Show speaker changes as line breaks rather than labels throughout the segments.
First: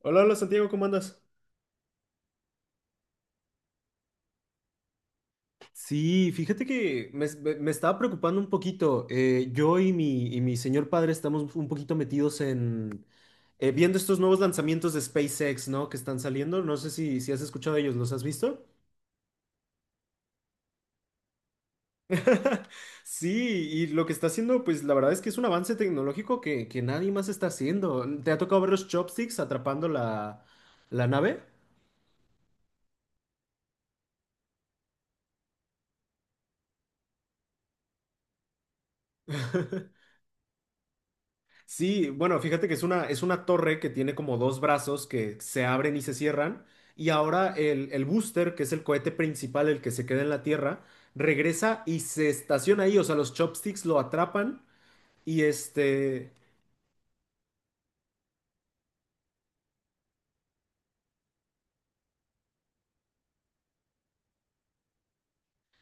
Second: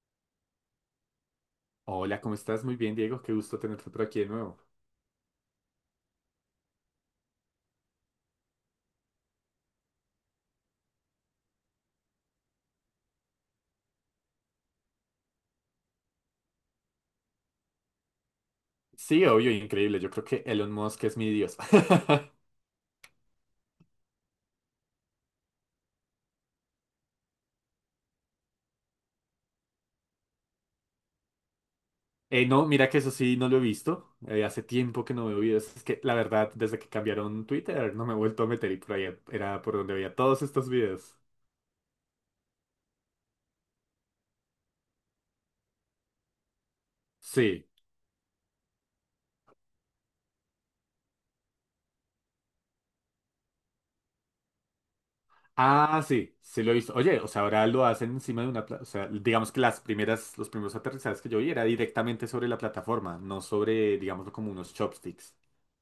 Hola, hola Santiago, ¿cómo andas?
Hola, ¿cómo estás? Muy bien, Diego. Qué gusto tenerte por aquí de nuevo.
Sí, fíjate que me estaba preocupando un poquito. Yo y mi señor padre estamos un poquito metidos en viendo estos nuevos lanzamientos de SpaceX, ¿no? Que están saliendo. No sé si has escuchado de ellos, ¿los has visto?
Sí, obvio, increíble. Yo creo que Elon Musk es mi dios.
Sí, y lo que está haciendo, pues la verdad es que es un avance tecnológico que nadie más está haciendo. ¿Te ha tocado ver los chopsticks atrapando la nave?
No, mira que eso sí no lo he visto. Hace tiempo que no veo videos. Es que la verdad, desde que cambiaron Twitter, no me he vuelto a meter y por ahí era por donde veía todos estos videos.
Sí, bueno, fíjate que es una torre que tiene como dos brazos que se abren y se cierran. Y ahora
Sí.
el booster, que es el cohete principal, el que se queda en la Tierra, regresa y se estaciona ahí. O sea, los chopsticks lo atrapan. Y
Ah,
este.
sí, sí lo he visto. Oye, o sea, ahora lo hacen encima de o sea, digamos que los primeros aterrizajes que yo vi era directamente sobre la plataforma, no sobre, digámoslo, como unos chopsticks.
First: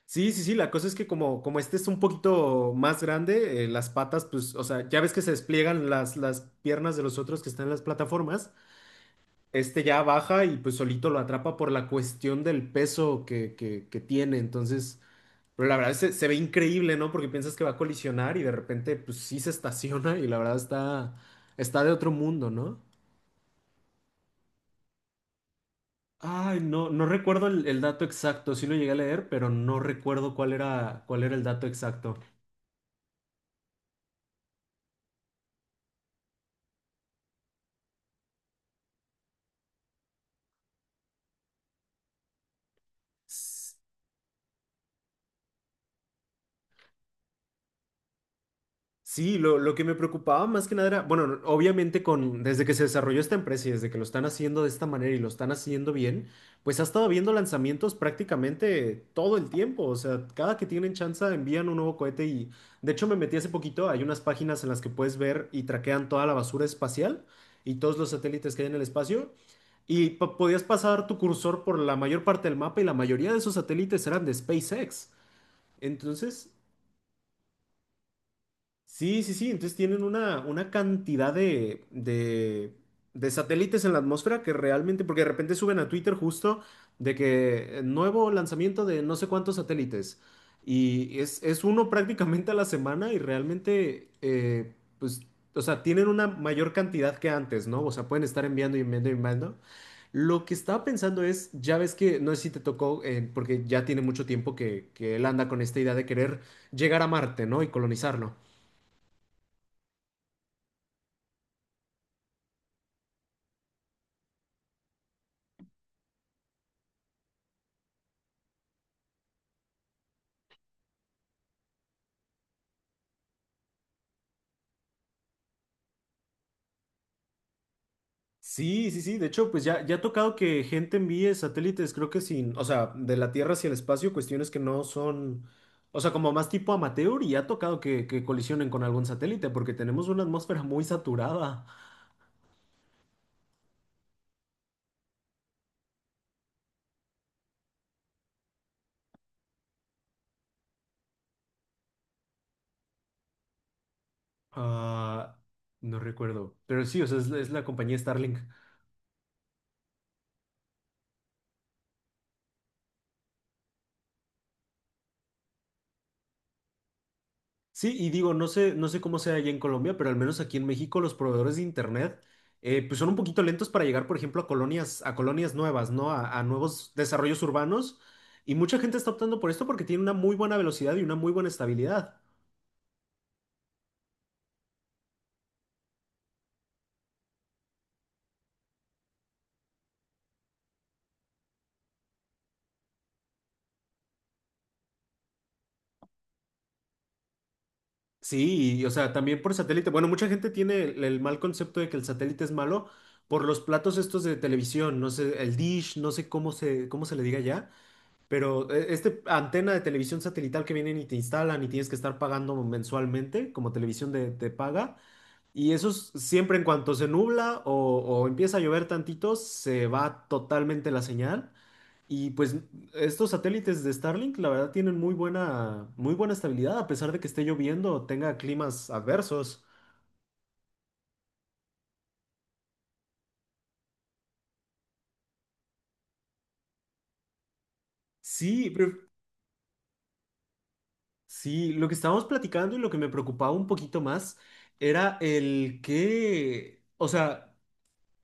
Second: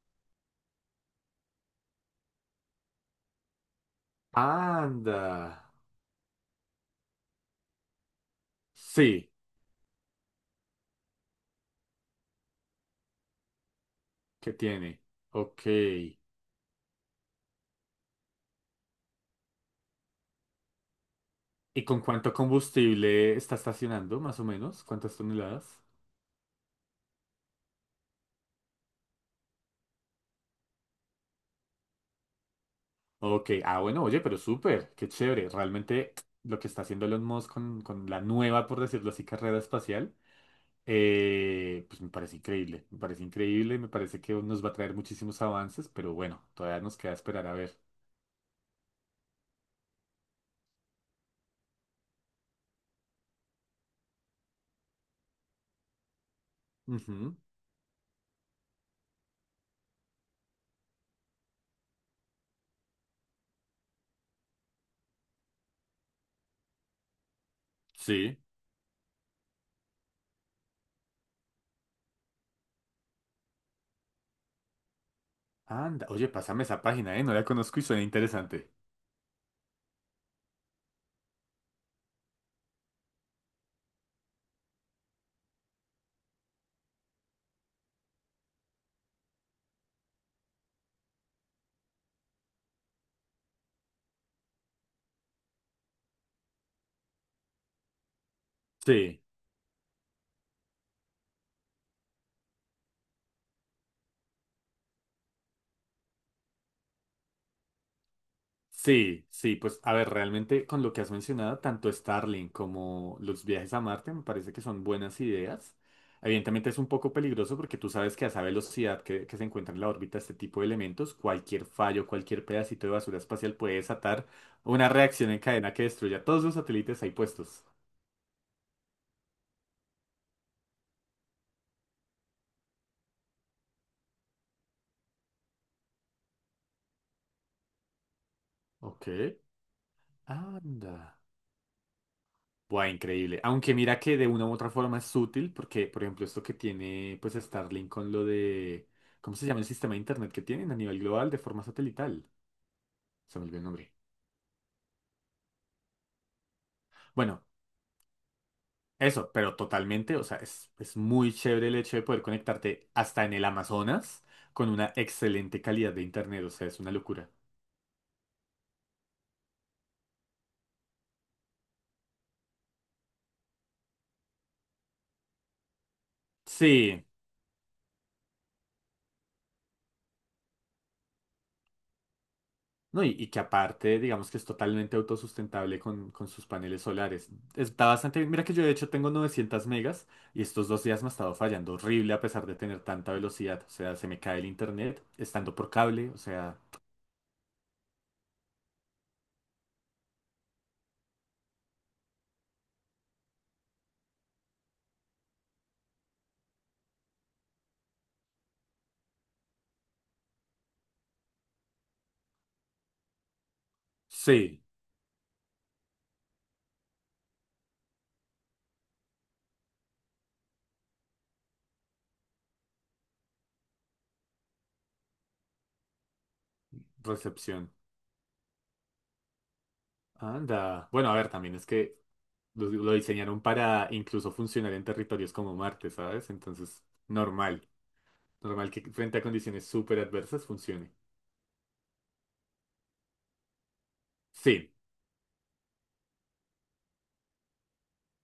Sí, sí, sí. La cosa es que como este es un poquito más grande, las patas, pues, o sea, ya ves que
Anda.
se despliegan las piernas de los otros que están en las plataformas.
Sí.
Este ya baja y pues solito lo atrapa por la cuestión del peso que tiene.
Que
Entonces.
tiene. Ok.
Pero la verdad se ve increíble, ¿no? Porque piensas que va a colisionar y de repente, pues sí se estaciona y la verdad está, está
¿Y
de
con
otro
cuánto
mundo, ¿no?
combustible está estacionando, más o menos? ¿Cuántas toneladas?
Ay, no, no recuerdo el dato exacto, sí lo llegué a leer, pero no recuerdo cuál era el dato exacto.
Ok. Ah, bueno, oye, pero súper. Qué chévere. Realmente lo que está haciendo Elon Musk con la nueva, por decirlo así, carrera espacial, pues me parece increíble. Me parece increíble. Me parece que nos va a traer muchísimos avances, pero bueno, todavía nos queda esperar a ver.
Sí, lo que me preocupaba más que nada era, bueno, obviamente con, desde que se desarrolló esta empresa y desde que lo están haciendo de esta manera y lo están haciendo bien, pues ha estado habiendo
Ujú.
lanzamientos prácticamente todo el tiempo. O sea, cada que tienen chance envían un nuevo cohete y de hecho me metí hace poquito, hay unas páginas en las que puedes ver y traquean toda la basura espacial y todos los
Sí.
satélites que hay en el espacio. Y podías pasar tu cursor por la mayor parte del mapa y la mayoría de esos satélites eran de SpaceX.
Anda. Oye,
Entonces,
pásame esa página, ¿eh? No la conozco y suena interesante.
Sí, sí, sí. Entonces tienen una cantidad de satélites en la atmósfera que realmente, porque de repente suben a Twitter justo de que nuevo lanzamiento de no sé cuántos satélites. Y es uno prácticamente a la semana y realmente, pues, o sea, tienen una mayor cantidad que antes, ¿no? O sea, pueden estar enviando y enviando y
Sí.
enviando. Lo que estaba pensando es, ya ves que, no sé si te tocó, porque ya tiene mucho tiempo que él anda con esta idea de querer llegar a Marte, ¿no? Y colonizarlo.
Sí, sí, pues a ver, realmente con lo que has mencionado, tanto Starlink como los viajes a Marte me parece que son buenas ideas. Evidentemente es un poco peligroso porque tú sabes que a esa velocidad que se encuentra en la órbita este tipo de elementos, cualquier fallo, cualquier pedacito de basura espacial puede desatar una reacción en cadena que destruya todos los satélites ahí puestos.
Sí, sí, sí. De hecho, pues ya, ya ha tocado que gente envíe satélites, creo que sin, o sea, de la Tierra hacia el espacio, cuestiones que no son, o sea, como más tipo amateur y ya ha tocado que colisionen con algún
Ok,
satélite porque tenemos una atmósfera muy
anda.
saturada.
Buah, increíble. Aunque mira que de una u otra forma es útil, porque, por ejemplo, esto que tiene pues Starlink con lo de. ¿Cómo se llama el sistema de internet que tienen a nivel global de forma satelital? Se me olvidó el nombre.
Ah, no recuerdo, pero sí, o sea,
Bueno,
es la compañía Starlink.
eso, pero totalmente, o sea, es muy chévere el hecho de poder conectarte hasta en el Amazonas con una excelente calidad de internet, o sea, es una locura.
Sí, y digo, no sé, no sé cómo sea allá en Colombia, pero al menos aquí en México los proveedores de internet pues son un poquito lentos para llegar, por ejemplo, a colonias nuevas, ¿no? A nuevos
Sí.
desarrollos urbanos. Y mucha gente está optando por esto porque tiene una muy buena velocidad y una muy buena estabilidad.
No, y que aparte, digamos que es totalmente autosustentable con sus paneles solares. Está bastante bien. Mira que yo de hecho tengo 900 megas y estos dos días me ha estado fallando horrible a pesar de tener tanta velocidad. O sea, se me cae el internet estando por cable. O sea,
Sí, y, o sea, también por satélite. Bueno, mucha gente tiene el mal concepto de que el satélite es malo por los platos estos de televisión, no sé, el dish, no sé cómo se le diga ya. Pero este antena de televisión satelital que vienen y te instalan y tienes que estar pagando mensualmente como televisión de
sí,
paga, y eso es siempre en cuanto se nubla o empieza a llover tantito, se va totalmente la señal. Y pues estos satélites de Starlink, la verdad, tienen muy buena estabilidad, a pesar de que esté
recepción.
lloviendo o tenga climas adversos.
Anda. Bueno, a ver, también es que lo diseñaron para incluso funcionar en territorios como Marte, ¿sabes? Entonces, normal.
Sí,
Normal que
pero
frente a condiciones súper adversas funcione.
sí, lo que estábamos platicando y lo que me preocupaba un poquito más
Sí,
era el que, o sea,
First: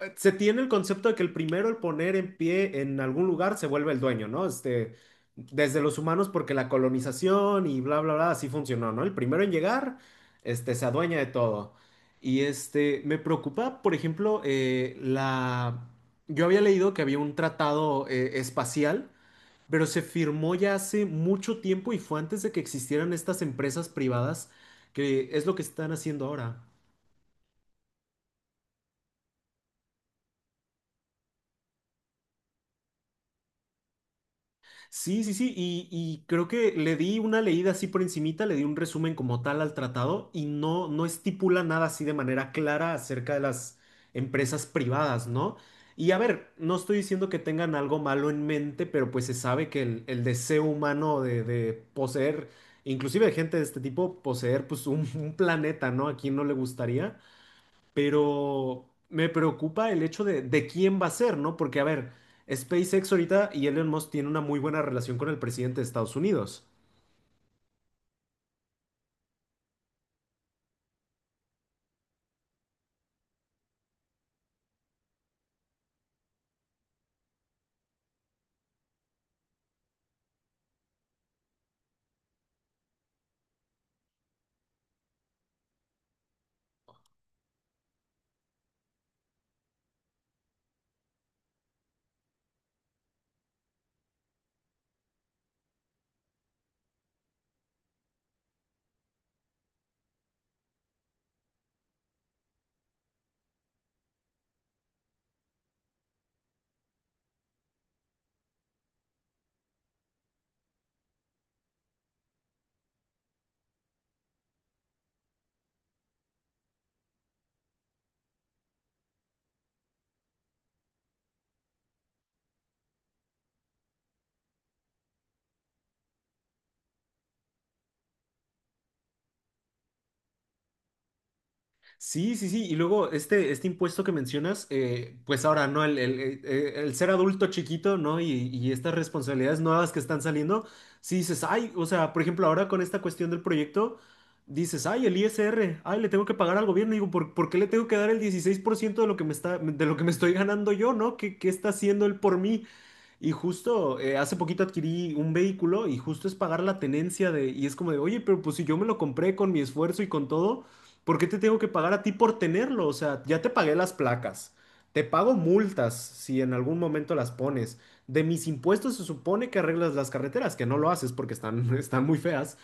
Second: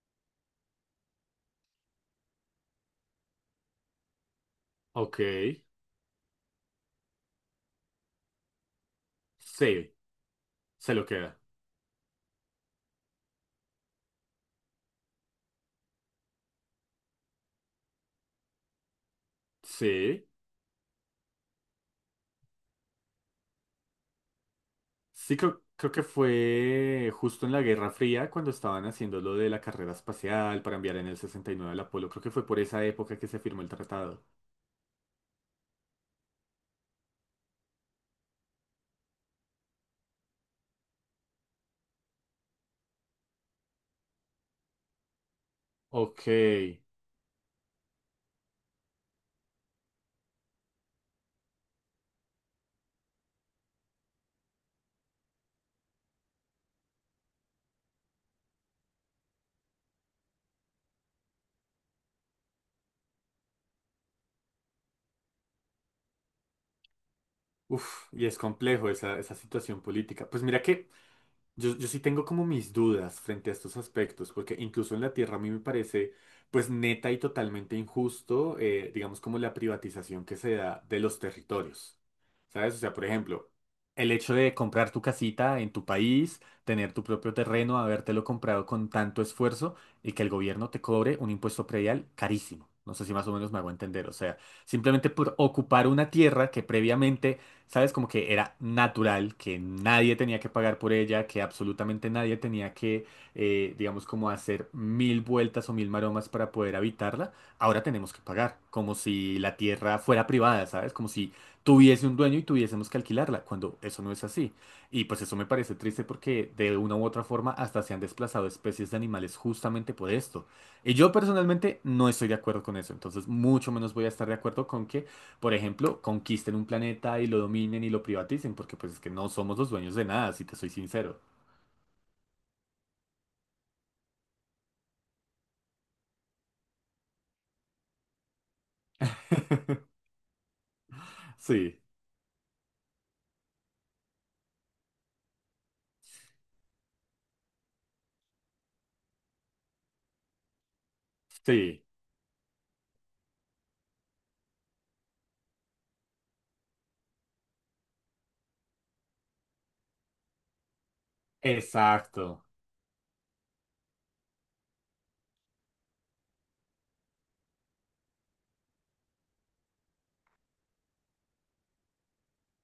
se tiene el concepto de que el primero, el poner en pie en algún lugar, se vuelve el dueño, ¿no? Este,
ok,
desde los humanos, porque la colonización y bla, bla, bla, así funcionó, ¿no? El primero en
sí,
llegar, este, se
se lo
adueña de
queda.
todo. Y este, me preocupa, por ejemplo, la... Yo había leído que había un tratado espacial, pero se
Sí.
firmó ya hace mucho tiempo y fue antes de que existieran estas empresas privadas, que
Sí,
es lo que
creo,
están
creo que
haciendo ahora.
fue justo en la Guerra Fría cuando estaban haciendo lo de la carrera espacial para enviar en el 69 al Apolo. Creo que fue por esa época que se firmó el tratado.
Sí, sí, sí, y creo que le di una leída así por encimita, le di un resumen como tal al tratado y no, no estipula nada así de manera clara acerca de las empresas privadas, ¿no? Y a
Ok.
ver, no estoy diciendo que tengan algo malo en mente, pero pues se sabe que el deseo humano de poseer, inclusive de gente de este tipo, poseer pues un planeta, ¿no? ¿A quién no le gustaría? Pero me preocupa el hecho de quién va a ser, ¿no? Porque, a ver, SpaceX ahorita y Elon Musk tienen una muy buena relación con el presidente de Estados Unidos.
Uf, y es complejo esa situación política. Pues mira que yo sí tengo como mis dudas frente a estos aspectos, porque incluso en la tierra a mí me parece pues neta y totalmente injusto, digamos como la privatización que se da de los territorios, ¿sabes? O sea, por ejemplo, el hecho de comprar tu casita en tu país, tener tu propio terreno, habértelo comprado con tanto esfuerzo y que el gobierno te cobre un impuesto predial carísimo. No sé si más o menos me hago entender. O sea, simplemente por ocupar una tierra que previamente, ¿sabes? Como que era natural, que nadie tenía que pagar por ella, que absolutamente nadie tenía que, digamos, como hacer mil vueltas o mil maromas para poder habitarla. Ahora tenemos que pagar, como si la tierra fuera privada, ¿sabes? Como si tuviese un dueño y tuviésemos que alquilarla, cuando eso no es así. Y pues eso me parece triste porque de una u otra forma hasta se han desplazado especies de animales justamente por esto. Y yo personalmente no estoy de acuerdo con eso, entonces mucho menos voy a estar de acuerdo con que, por ejemplo, conquisten un planeta y lo dominen y lo privaticen, porque pues es que no somos los dueños de nada, si te soy sincero.
Sí, sí, sí. Y luego este, este impuesto que mencionas, pues ahora, ¿no? El ser adulto chiquito, ¿no? Y estas responsabilidades nuevas que están saliendo, sí dices, ay,
Sí,
o sea, por ejemplo, ahora con esta cuestión del proyecto, dices, ay, el ISR, ay, le tengo que pagar al gobierno. Y digo, ¿por qué le tengo que dar el 16% de lo que me está, de lo que me estoy ganando yo, ¿no? ¿Qué está
sí,
haciendo él por mí? Y justo hace poquito adquirí un vehículo y justo es pagar la tenencia de, y es como de, oye, pero pues si yo me lo compré con mi esfuerzo y con todo, ¿por qué te tengo que pagar a ti por
exacto,
tenerlo? O sea, ya te pagué las placas, te pago multas si en algún momento las pones. De mis impuestos se supone que arreglas las carreteras, que no lo haces porque están, están muy feas.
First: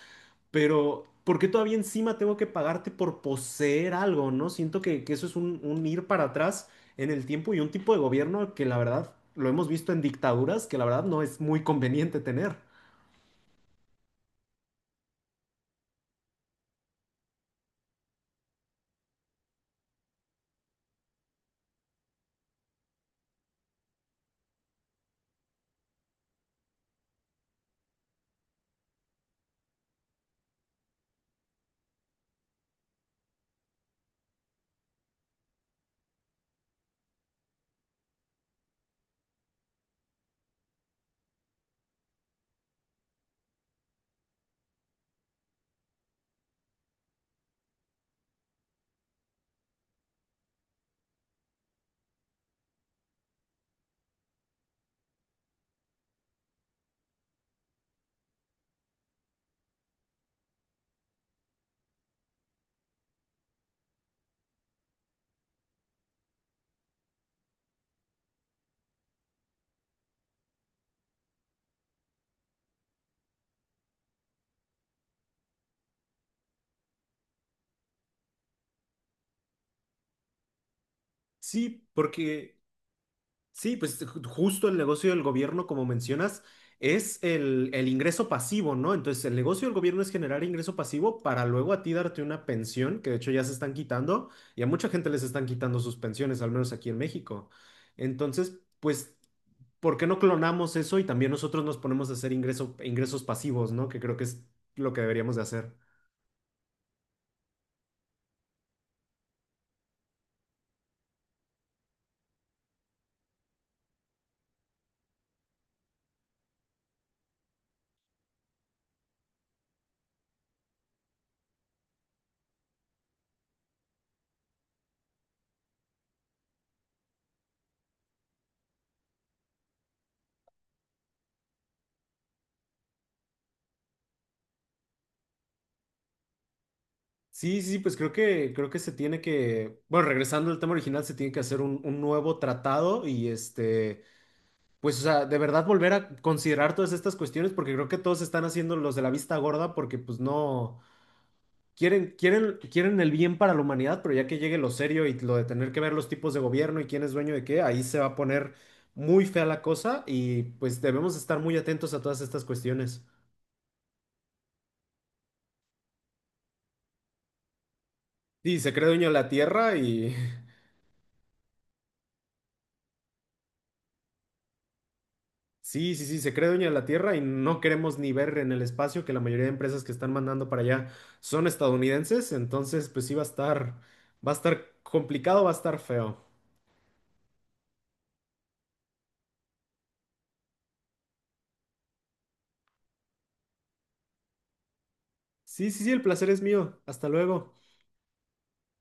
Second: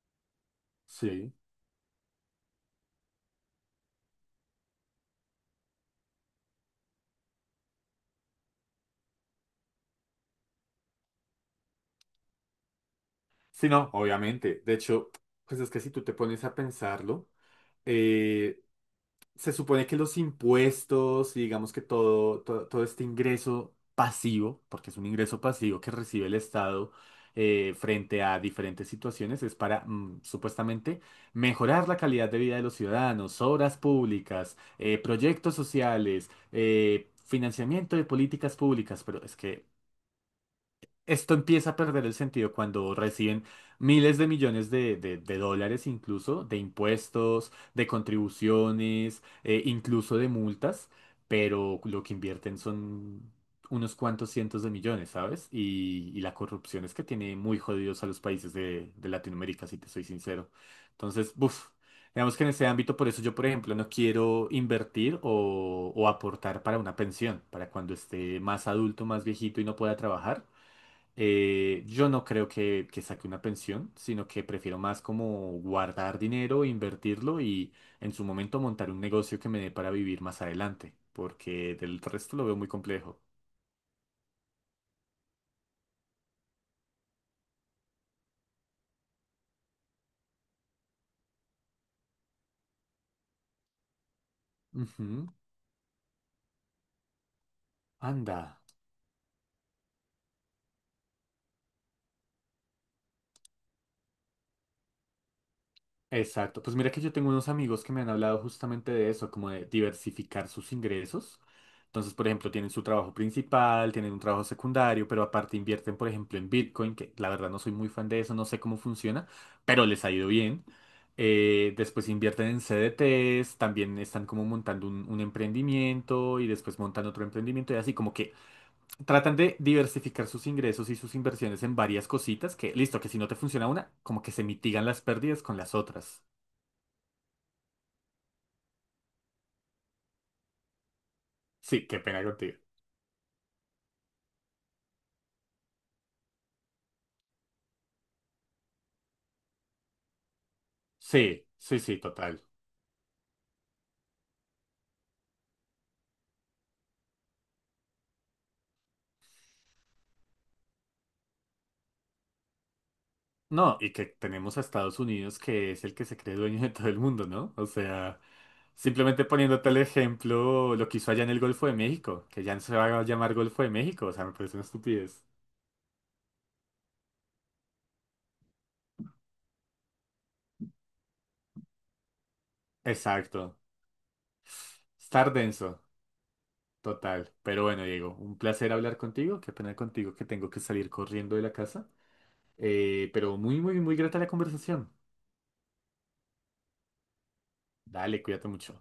Pero
sí.
¿por qué todavía encima tengo que pagarte por poseer algo, no? Siento que eso es un ir para atrás en el tiempo y un tipo de gobierno que la verdad lo hemos visto en dictaduras que la verdad no es muy conveniente tener.
Sí, no, obviamente. De hecho, pues es que si tú te pones a pensarlo, eh, se supone que los impuestos y digamos que todo, todo, todo este ingreso pasivo, porque es un ingreso pasivo que recibe el Estado frente a diferentes situaciones, es para supuestamente mejorar la calidad de vida de los ciudadanos, obras públicas, proyectos sociales, financiamiento de políticas públicas, pero es que esto empieza a perder el sentido cuando reciben miles de millones de dólares incluso, de impuestos, de contribuciones, incluso de multas, pero lo que invierten son unos cuantos cientos de millones, ¿sabes? Y la corrupción es que tiene muy jodidos a los países de Latinoamérica, si te soy sincero. Entonces, buf. Digamos que en ese ámbito, por eso yo, por ejemplo, no quiero invertir o aportar para una pensión, para cuando esté más adulto, más viejito y no pueda trabajar. Yo no creo que, saque una pensión, sino que prefiero más como guardar dinero, invertirlo y en su momento montar un negocio que me dé para vivir más adelante, porque
Sí,
del resto lo veo
porque,
muy complejo.
sí, pues justo el negocio del gobierno, como mencionas, es el ingreso pasivo, ¿no? Entonces, el negocio del gobierno es generar ingreso pasivo para luego a ti darte una pensión, que de hecho ya se están quitando, y a mucha gente les
Ujú.
están quitando sus pensiones, al menos aquí en México. Entonces,
Anda.
pues ¿por qué no clonamos eso y también nosotros nos ponemos a hacer ingresos pasivos, ¿no? Que creo que es lo que deberíamos de hacer.
Exacto. Pues mira que yo tengo unos amigos que me han hablado justamente de eso, como de diversificar sus ingresos. Entonces, por ejemplo, tienen su trabajo principal, tienen un trabajo secundario, pero aparte invierten, por ejemplo, en Bitcoin, que la verdad no soy muy fan de eso, no sé cómo funciona, pero les ha ido bien. Después invierten en CDTs, también están como montando un emprendimiento y después montan otro emprendimiento y así como que tratan de diversificar sus ingresos y sus inversiones en varias cositas que, listo, que si no te funciona una, como que se mitigan las pérdidas con las otras.
Sí, sí, pues creo que se tiene que, bueno, regresando al tema original, se tiene que hacer
Sí,
un
qué pena
nuevo
contigo.
tratado y este, pues, o sea, de verdad volver a considerar todas estas cuestiones porque creo que todos están haciendo los de la vista gorda porque pues no.
Sí, sí, sí,
Quieren,
total.
quieren, quieren el bien para la humanidad, pero ya que llegue lo serio y lo de tener que ver los tipos de gobierno y quién es dueño de qué, ahí se va a poner muy fea la cosa y pues debemos estar muy atentos a todas estas cuestiones.
No, y que tenemos a Estados Unidos que es el que se cree dueño de todo el mundo, ¿no? O sea,
Sí, se cree dueño de
simplemente
la
poniéndote
Tierra
el
y...
ejemplo, lo que hizo allá en el Golfo de México, que ya no se va a llamar Golfo de México, o sea, me parece una estupidez.
Sí, sí, sí, se cree dueño de la Tierra y no queremos ni ver en el espacio que la mayoría de empresas que están mandando para allá son estadounidenses, entonces pues sí
Exacto.
va a estar
Estar
complicado, va a estar
denso,
feo.
total. Pero bueno, Diego, un placer hablar contigo, qué pena contigo que tengo que salir corriendo de la casa. Pero muy, muy, muy grata la conversación.
Sí, sí, sí, el placer es mío. Hasta luego.
Dale, cuídate mucho.